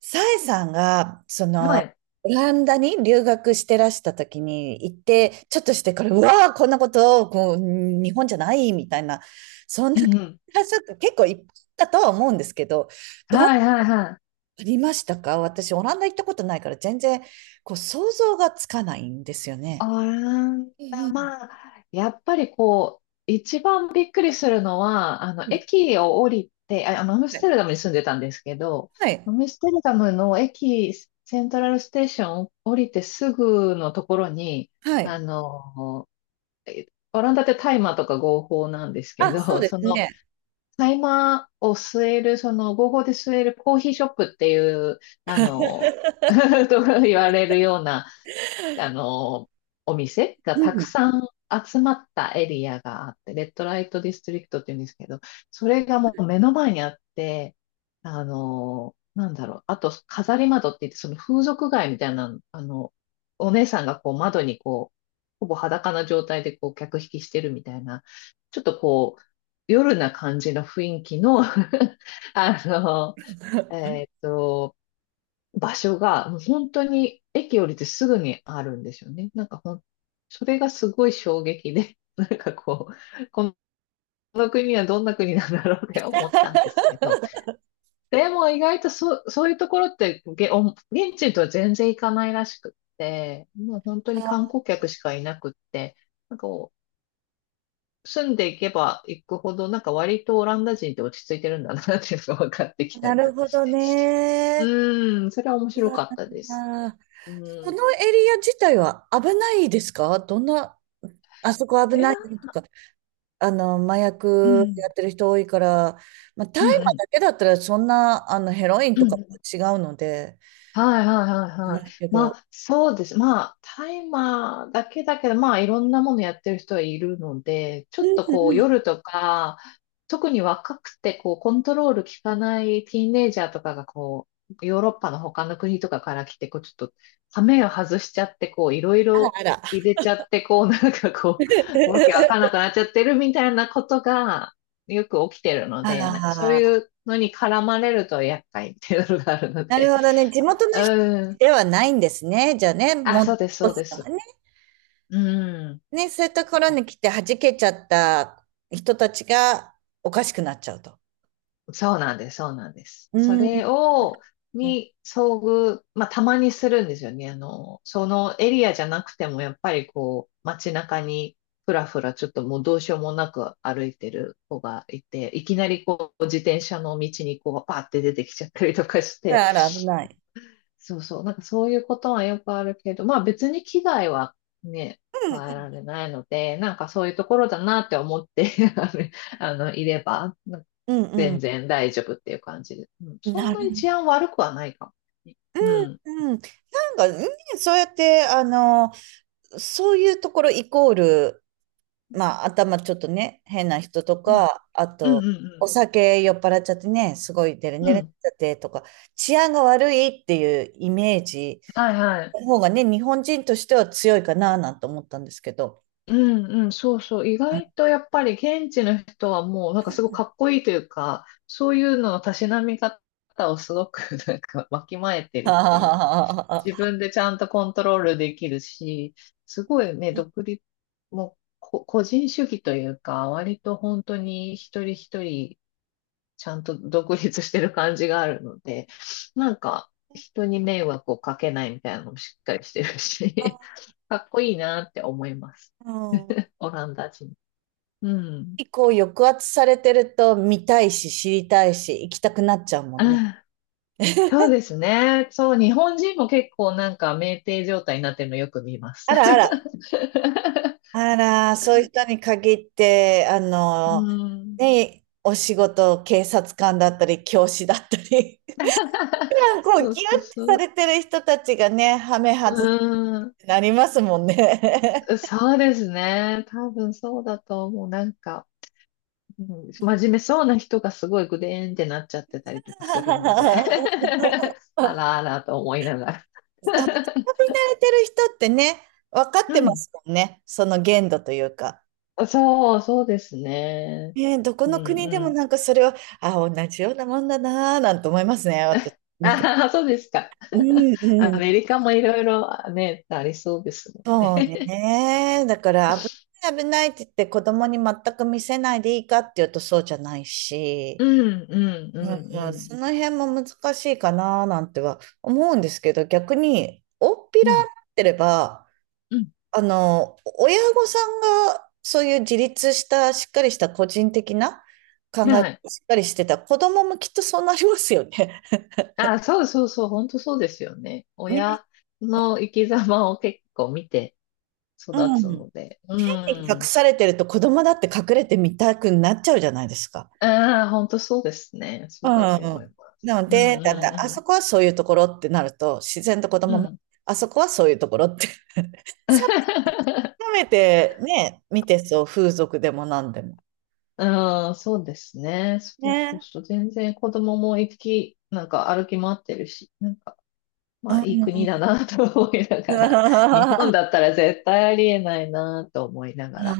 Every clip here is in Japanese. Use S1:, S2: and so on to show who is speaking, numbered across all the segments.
S1: さえさんが、
S2: はい。
S1: オランダに留学してらした時に行って、ちょっとしてから、うわあ、こんなこと、日本じゃないみたいな、そん
S2: う
S1: な感
S2: んうん。
S1: じがちょっと結構いっぱいあったとは思うんですけど、どう
S2: はいはいはい。
S1: ありましたか？私、オランダ行ったことないから、全然、こう、想像がつかないんですよ
S2: あ
S1: ね。
S2: な
S1: うん
S2: まあ、やっぱりこう、一番びっくりするのは、
S1: うん
S2: 駅を降りて、アム
S1: う
S2: ステ
S1: ん
S2: ルダムに住んでたんですけど、
S1: はい。
S2: アムステルダムの駅、セントラルステーションを降りてすぐのところに、
S1: は
S2: あ
S1: い。
S2: の、えオランダってタイマーとか合法なんですけ
S1: あ、そう
S2: ど、
S1: で
S2: そ
S1: す
S2: の
S1: ね。
S2: タイマーを吸える、その合法で吸えるコーヒーショップっていう、あの、と言われるような、あの、お店が
S1: う
S2: たく
S1: ん。
S2: さん集まったエリアがあって、レッドライトディストリクトって言うんですけど、それがもう目の前にあって、あと飾り窓って言って、その風俗街みたいな、お姉さんがこう窓にこう、ほぼ裸な状態でこう客引きしてるみたいな、ちょっとこう、夜な感じの雰囲気の あの、えっと、場所が本当に駅降りてすぐにあるんですよね。なんかそれがすごい衝撃で、なんかこう、この国はどんな国なんだろうって思ったんですけど、でも意外とそういうところって現地とは全然行かないらしくって、もう本当に観
S1: あ、
S2: 光客しかいなくって、なんかこう住んでいけば行くほど、なんか割とオランダ人って落ち着いてるんだなっていうのが分かってきた
S1: な
S2: りと
S1: るほ
S2: かし
S1: ど
S2: て。
S1: ね。
S2: うーん、それは面白かったですね。
S1: あー、
S2: う
S1: そ
S2: ん。
S1: の
S2: い
S1: エリア自体は危ないですか？どんな、あそこ危ない
S2: や、
S1: よとか、あの、麻
S2: う
S1: 薬
S2: ん、
S1: やってる人多いから、まあ、大
S2: うん、う
S1: 麻
S2: ん、
S1: だけだったらそんな、あの、ヘロイン
S2: う
S1: とか
S2: ん、
S1: 違うので、
S2: はいはいはいは
S1: な
S2: い。
S1: いけ
S2: ま
S1: ど、
S2: あそうです。まあタイマーだけだけど、まあいろんなものやってる人はいるので、ちょ
S1: う
S2: っ
S1: ん
S2: とこう
S1: うん、
S2: 夜とか、特に若くてこうコントロール効かないティーンエイジャーとかがこうヨーロッパの他の国とかから来て、こうちょっと羽目を外しちゃってこういろい
S1: あら
S2: ろ
S1: あら。
S2: 入れちゃってこうなんかこうわけわかんな くなっちゃってるみたいなことがよく起きてるの
S1: あ
S2: で、なんかそう
S1: あ、
S2: いうのに絡まれると厄介っていうのがあるの
S1: なる
S2: で。
S1: ほどね。地元の
S2: う
S1: 人
S2: ん。
S1: ではないんですね。じゃあね、
S2: あ、
S1: もう、ね、
S2: そうです、そうです。うん。
S1: ね、そういったところに来て弾けちゃった人たちがおかしくなっちゃうと。
S2: そうなんです、そうなんです。そ
S1: うん。
S2: れを、
S1: あ
S2: に遭遇、まあ、たまにするんですよね。あの、そのエリアじゃなくても、やっぱりこう、街中に、ふらふら、ちょっともうどうしようもなく歩いてる子がいて、いきなりこう、自転車の道にこう、パーって出てきちゃったりとかして、
S1: らあら、危ない。
S2: そうそう、なんかそういうことはよくあるけど、まあ別に危害はね、
S1: う
S2: 加え
S1: ん
S2: られないので、なんかそういうところだなって思って ああのいれば、なんか
S1: うん
S2: 全然大丈夫っていう感じで。うん、
S1: うん。
S2: そん
S1: な
S2: なに
S1: る。
S2: 治安悪くはないかもね。
S1: うん。なんか、ね、そうやって、あの、そういうところイコール、まあ、頭ちょっとね、変な人と
S2: うん
S1: か、あ
S2: うん
S1: と、
S2: う
S1: お
S2: ん
S1: 酒酔っ払っちゃってね、すごいデレ
S2: う
S1: デ
S2: んうん。
S1: レ
S2: う
S1: になっ
S2: ん。
S1: ちゃってとか、治安が悪いっていうイメージ
S2: はいはい。
S1: の方がね、日本人としては強いかな、なんて思ったんですけど。
S2: うんうん、そうそう。意外 とやっぱり現地の人はもうなんかすごいかっこいいというか、そういうののたしなみ方をすごく なんかわきまえて
S1: あ
S2: るっていうか、自
S1: ー、
S2: 分でちゃんとコントロールできるし、すごいね、独立、もう個人主義というか、割と本当に一人一人ちゃんと独立してる感じがあるので、なんか人に迷惑をかけないみたいなのもしっかりしてるし、かっこいいなって思います。
S1: うん、
S2: オランダ人。うん。
S1: 結構抑圧されてると見たいし知りたいし行きたくなっちゃうもんね。
S2: あ、そうですね。そう、日本人も結構なんか酩酊状態になってるのよく見ます。
S1: あらあら、 あら、そういう人に限って、あ
S2: う
S1: の、
S2: ん。
S1: ね、お仕事、警察官だったり、教師だったり、普段こう、ギュ
S2: そ
S1: ッ
S2: うそう
S1: て
S2: そ
S1: さ
S2: う。
S1: れてる人たちがね、ハメ外っ
S2: うん。
S1: てなりますもんね。
S2: そうですね。多分そうだと思う。なんか、うん、真面目そうな人がすごいグデーンってなっちゃってたりとかするので あ
S1: あ、
S2: らあらと思いながら
S1: 遊び慣れてる人ってね、分か っ
S2: う
S1: てま
S2: ん。
S1: すもんね、その限度というか。
S2: そう、そうですね。
S1: ね、どこ
S2: うんう
S1: の国でも
S2: ん。
S1: なんかそれは、あ、同じようなもんだなぁ、なんて思いますね、私見て。
S2: ああ、そうですか。
S1: う ん、
S2: ア
S1: うん。
S2: メリカもいろいろね、ありそうですね。
S1: そうね。だから危ない危ないって言って子供に全く見せないでいいかっていうとそうじゃないし、
S2: うんうんう
S1: うん、
S2: んうん
S1: その辺も難しいかななんては思うんですけど、逆に大っぴら
S2: う
S1: に
S2: ん
S1: なってれば、
S2: うん、
S1: あの、親御さんがそういう自立したしっかりした個人的な考え
S2: はい。
S1: 方しっかりしてた子供もきっとそうなりますよね。
S2: ああ、そうそうそう、本当そうですよね。
S1: ね。
S2: 親の生き様を結構見て育
S1: う
S2: つ
S1: ん。
S2: ので。う
S1: 隠
S2: ん。
S1: されてると子供だって隠れてみたくなっちゃうじゃないですか。
S2: ああ、本当そうですね。
S1: う
S2: そうだと思い
S1: ん。
S2: ます。
S1: なの
S2: う
S1: で、だって
S2: ん
S1: あそこはそういうところってなると、自然と子
S2: うん
S1: 供
S2: うん。う
S1: も、
S2: ん。
S1: あそこはそういうところって。褒 めてね、見てそう、風俗でも何でも。
S2: ああ、そうですね。そうそう
S1: ね。
S2: そう。全然子供もなんか歩き回ってるし、なんか、まあ
S1: う
S2: いい国だ
S1: ん。
S2: なと思いながら、日本
S1: あ
S2: だったら絶対ありえないなと思いながら。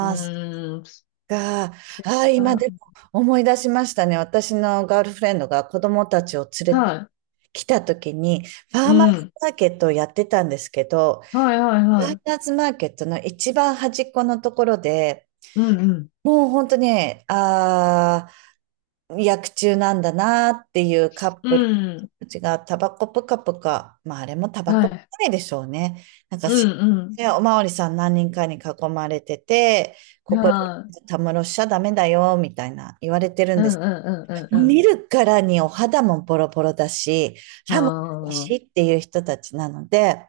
S2: う
S1: そっ
S2: ーん、そ
S1: か。あ
S2: れ
S1: あ、今
S2: が、
S1: でも思い出しましたね。私のガールフレンドが子供たちを連れて
S2: は
S1: きた時に、フ
S2: い。
S1: ァーマー
S2: う
S1: ズ
S2: ん。
S1: マーケットをやってたんですけど、
S2: はいはい
S1: ファ
S2: は
S1: ーマ
S2: い。
S1: ーズマーケットの一番端っこのところで、
S2: うん
S1: もう本当にね、あ、薬中なんだなっていうカッ
S2: う
S1: プル
S2: ん。うん。
S1: たちがタバコぷかぷか、まああれもタバ
S2: は
S1: コじ
S2: い。
S1: ゃないでしょうね。なんか
S2: う
S1: す、
S2: ん
S1: ね、おまわりさん何人かに囲まれてて、
S2: うん。
S1: ここで
S2: はい。
S1: たむろしちゃダメだよ、みたいな言われてる
S2: う
S1: ん
S2: んう
S1: です。
S2: んうんうん
S1: 見るからにお肌もボロボロだし、
S2: う
S1: 歯もおか
S2: ん。あ
S1: しい
S2: あ。
S1: っていう人たちなので、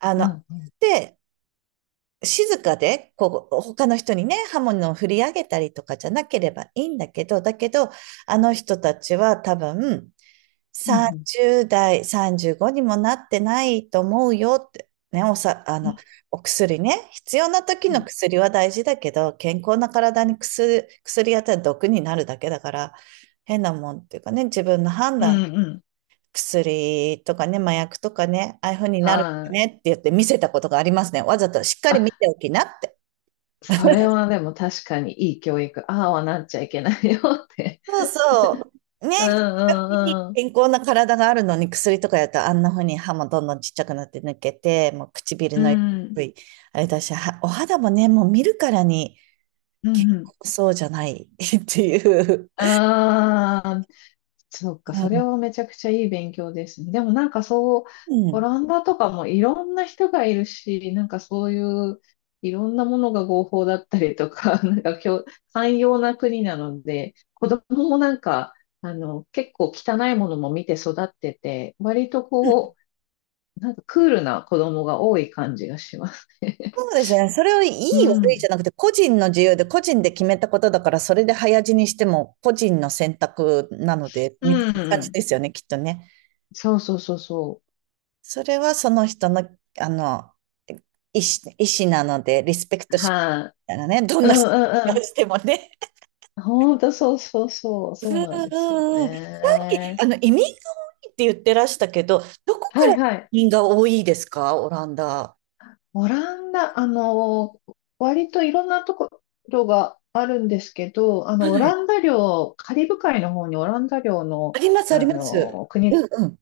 S1: あ
S2: うん、
S1: の、
S2: うん、
S1: で、静かで、こう、他の人にね、刃物を振り上げたりとかじゃなければいいんだけど、だけど、あの人たちは多分、
S2: うん、
S1: 30代、35にもなってないと思うよって、ね、あ
S2: う
S1: の、
S2: ん、
S1: お薬ね、必要な時
S2: うん、う
S1: の
S2: ん、
S1: 薬は大事だけど、健康な体に薬やったら毒になるだけだから、変なもんっていうかね、自分の判
S2: う
S1: 断、
S2: んうん、
S1: 薬とかね、麻薬とかね、ああいう風になるよ
S2: は
S1: ねっ
S2: い。
S1: て言って見せたことがありますね。わざとしっかり見
S2: あ、
S1: ておきなって。
S2: それはでも確かにいい教育、ああはなっちゃいけないよって。
S1: そうそう。ね、
S2: うん、うん、うん、
S1: 健康な体があるのに薬とかやったらあんな風に歯もどんどんちっちゃくなって抜けて、もう唇
S2: う
S1: の
S2: ん、
S1: 色い、あれだし、はお肌もね、もう見るからに
S2: う
S1: 健
S2: ん、うん。
S1: 康そうじゃない っていう。
S2: ああ。そっか、それはめちゃくちゃいい勉強ですね。でもなんかそう、
S1: う
S2: オ
S1: ん。
S2: ランダとかもいろんな人がいるし、なんかそういういろんなものが合法だったりとか、なんか今日、寛容な国なので、子供もなんか、結構汚いものも見て育ってて、割とこう、なんかクールな子供が多い感じがしますね。
S1: そうですね。それをいい
S2: う
S1: 悪いじゃ
S2: ん。
S1: なくて、個人の自由で個人で決めたことだから、それで早死にしても個人の選択なので、
S2: う
S1: みたいな感じ
S2: ん。
S1: ですよね、きっとね。
S2: そうそうそうそ
S1: それはその人の、あの、意思なので、リスペクト
S2: う。
S1: し
S2: は
S1: ながらね、どん
S2: い、う
S1: な人
S2: んう
S1: を
S2: ん、
S1: してもね。
S2: ほんと、そうそうそう、
S1: うん
S2: そうなんですよ
S1: うんうん。さっき、
S2: ね。
S1: あの、移民が多いって言ってらしたけど、どこか
S2: はい
S1: ら
S2: はい。
S1: 移民が多いですか？オランダ。
S2: オランダ、割といろんなところがあるんですけど、
S1: は
S2: オラ
S1: い。
S2: ンダ領、カリブ海の方にオランダ領
S1: あ
S2: の、
S1: ります、あります。う
S2: 国
S1: んうん。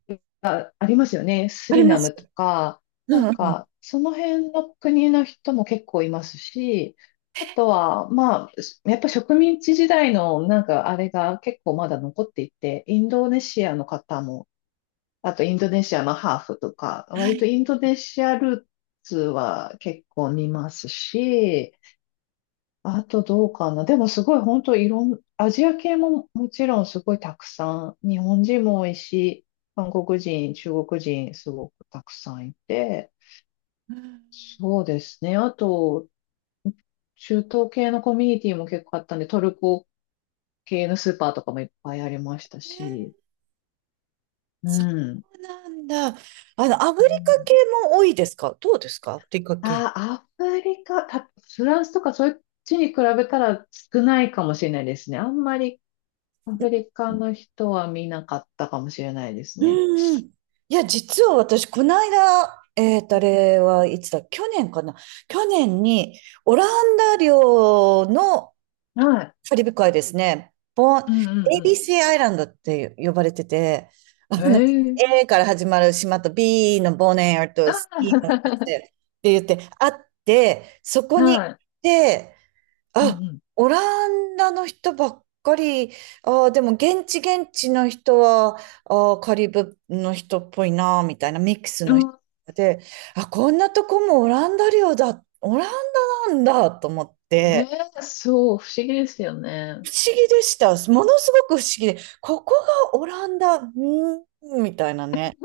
S2: ありますよね。ス
S1: あり
S2: リ
S1: ま
S2: ナ
S1: す。
S2: ムとか、な
S1: うん
S2: ん
S1: うん。
S2: か、その辺の国の人も結構いますし、あとは、まあ、やっぱ植民地時代のなんかあれが結構まだ残っていて、インドネシアの方も、あとインドネシアのハーフとか、
S1: は
S2: 割と
S1: い。
S2: インドネシアルーツは結構見ますし、あとどうかな。でもすごい本当いろん、アジア系ももちろんすごいたくさん、日本人も多いし、韓国人、中国人すごくたくさんいて、
S1: うん、
S2: そうですね。あと、中東系のコミュニティも結構あったんで、トルコ系のスーパーとかもいっぱいありました
S1: えー、
S2: し、う
S1: そ
S2: ん。
S1: うなんだ。あの、アフ
S2: う
S1: リカ
S2: ん。
S1: 系も多いですか？どうですか？アフリカ系。
S2: ああ、アフリカ、た、フランスとかそっちに比べたら少ないかもしれないですね。あんまりアフリカの人は見なかったかもしれないです
S1: う
S2: ね。
S1: んうん。いや、実は私、この間、あれはいつだ、去年かな。去年に、オランダ領の
S2: うん、はい。
S1: カリブ海ですね。ボン、
S2: うんうん
S1: ABC アイランドって呼ばれてて、あ
S2: うん。
S1: の、
S2: へえ。
S1: A から始まる島と B のボネア
S2: あ
S1: と C のっ
S2: ー
S1: て言って、あって、そ こに行
S2: は
S1: っ
S2: い。
S1: て、
S2: う
S1: あ、
S2: ん
S1: オランダの人ばっかり、あーでも現地現地の人は、あーカリブの人っぽいな、みたいなミックス
S2: う
S1: の
S2: ん。
S1: 人
S2: うん、
S1: で、あ、こんなとこもオランダ領だ、オランダなんだと思っ
S2: ね
S1: て、
S2: え、そう、不思議ですよ
S1: 不
S2: ね。
S1: 思議でした。ものすごく不思議で、ここがオランダ、うーん、みたいなね。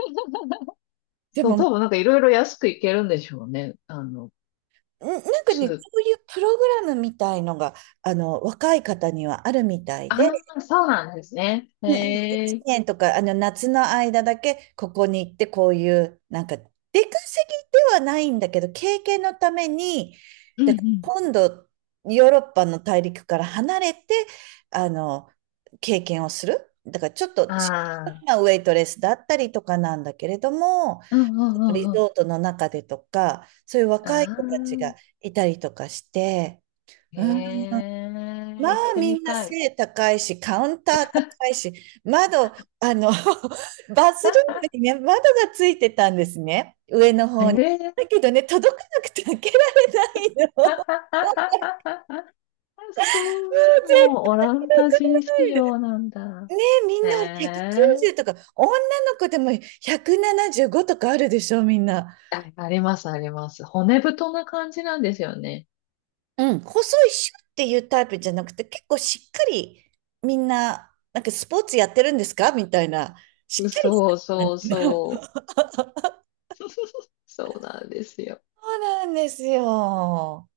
S1: で
S2: そう、
S1: も、
S2: 多分なんかいろいろ安くいけるんでしょうね。
S1: なんか
S2: ス
S1: ね、
S2: ー
S1: そ
S2: パー。
S1: ういうプログラムみたいのが、あの、若い方にはあるみたいで、
S2: ああ、そうなんですね。
S1: うんうん、
S2: へ
S1: 1
S2: え。
S1: 年とか、あの、夏の間だけ、ここに行って、こういう、なんか、出稼ぎではないんだけど、経験のために、
S2: うんう
S1: だから
S2: ん。
S1: 今度、ヨーロッパの大陸から離れて、あの、経験をする。だから、ちょっと、シンプ
S2: あ
S1: ルな
S2: あ。
S1: ウェイトレスだったりとかなんだけれども、
S2: うんうん
S1: リ
S2: うんう
S1: ゾートの中でとか、そういう
S2: ん。
S1: 若い
S2: あ
S1: 子たちが
S2: あ。
S1: いたりとかして、
S2: へ
S1: うん、ま
S2: え、行っ
S1: あ
S2: て
S1: み
S2: み
S1: んな
S2: たい。
S1: 背高いし、カウンター高いし、窓、あの、バスルームに ね、窓がついてたんですね、上の
S2: え
S1: 方に。
S2: え
S1: だけどね、届かなくて開けられないの。もう 絶対届か
S2: そう、もうオランダ人
S1: な
S2: 仕
S1: いで。
S2: 様なんだ。
S1: ねえ、みんな
S2: え
S1: 190と
S2: え、
S1: か、女の子でも175とかあるでしょ、みんな。
S2: あ、あります、あります。骨太な感じなんですよね。
S1: うん、細いシュッっていうタイプじゃなくて、結構しっかりみんな、なんかスポーツやってるんですか、みたいな、しっかりし
S2: そ
S1: た
S2: う
S1: 感
S2: そう
S1: じの
S2: そう。そうなんですよ。
S1: そうなんですよ。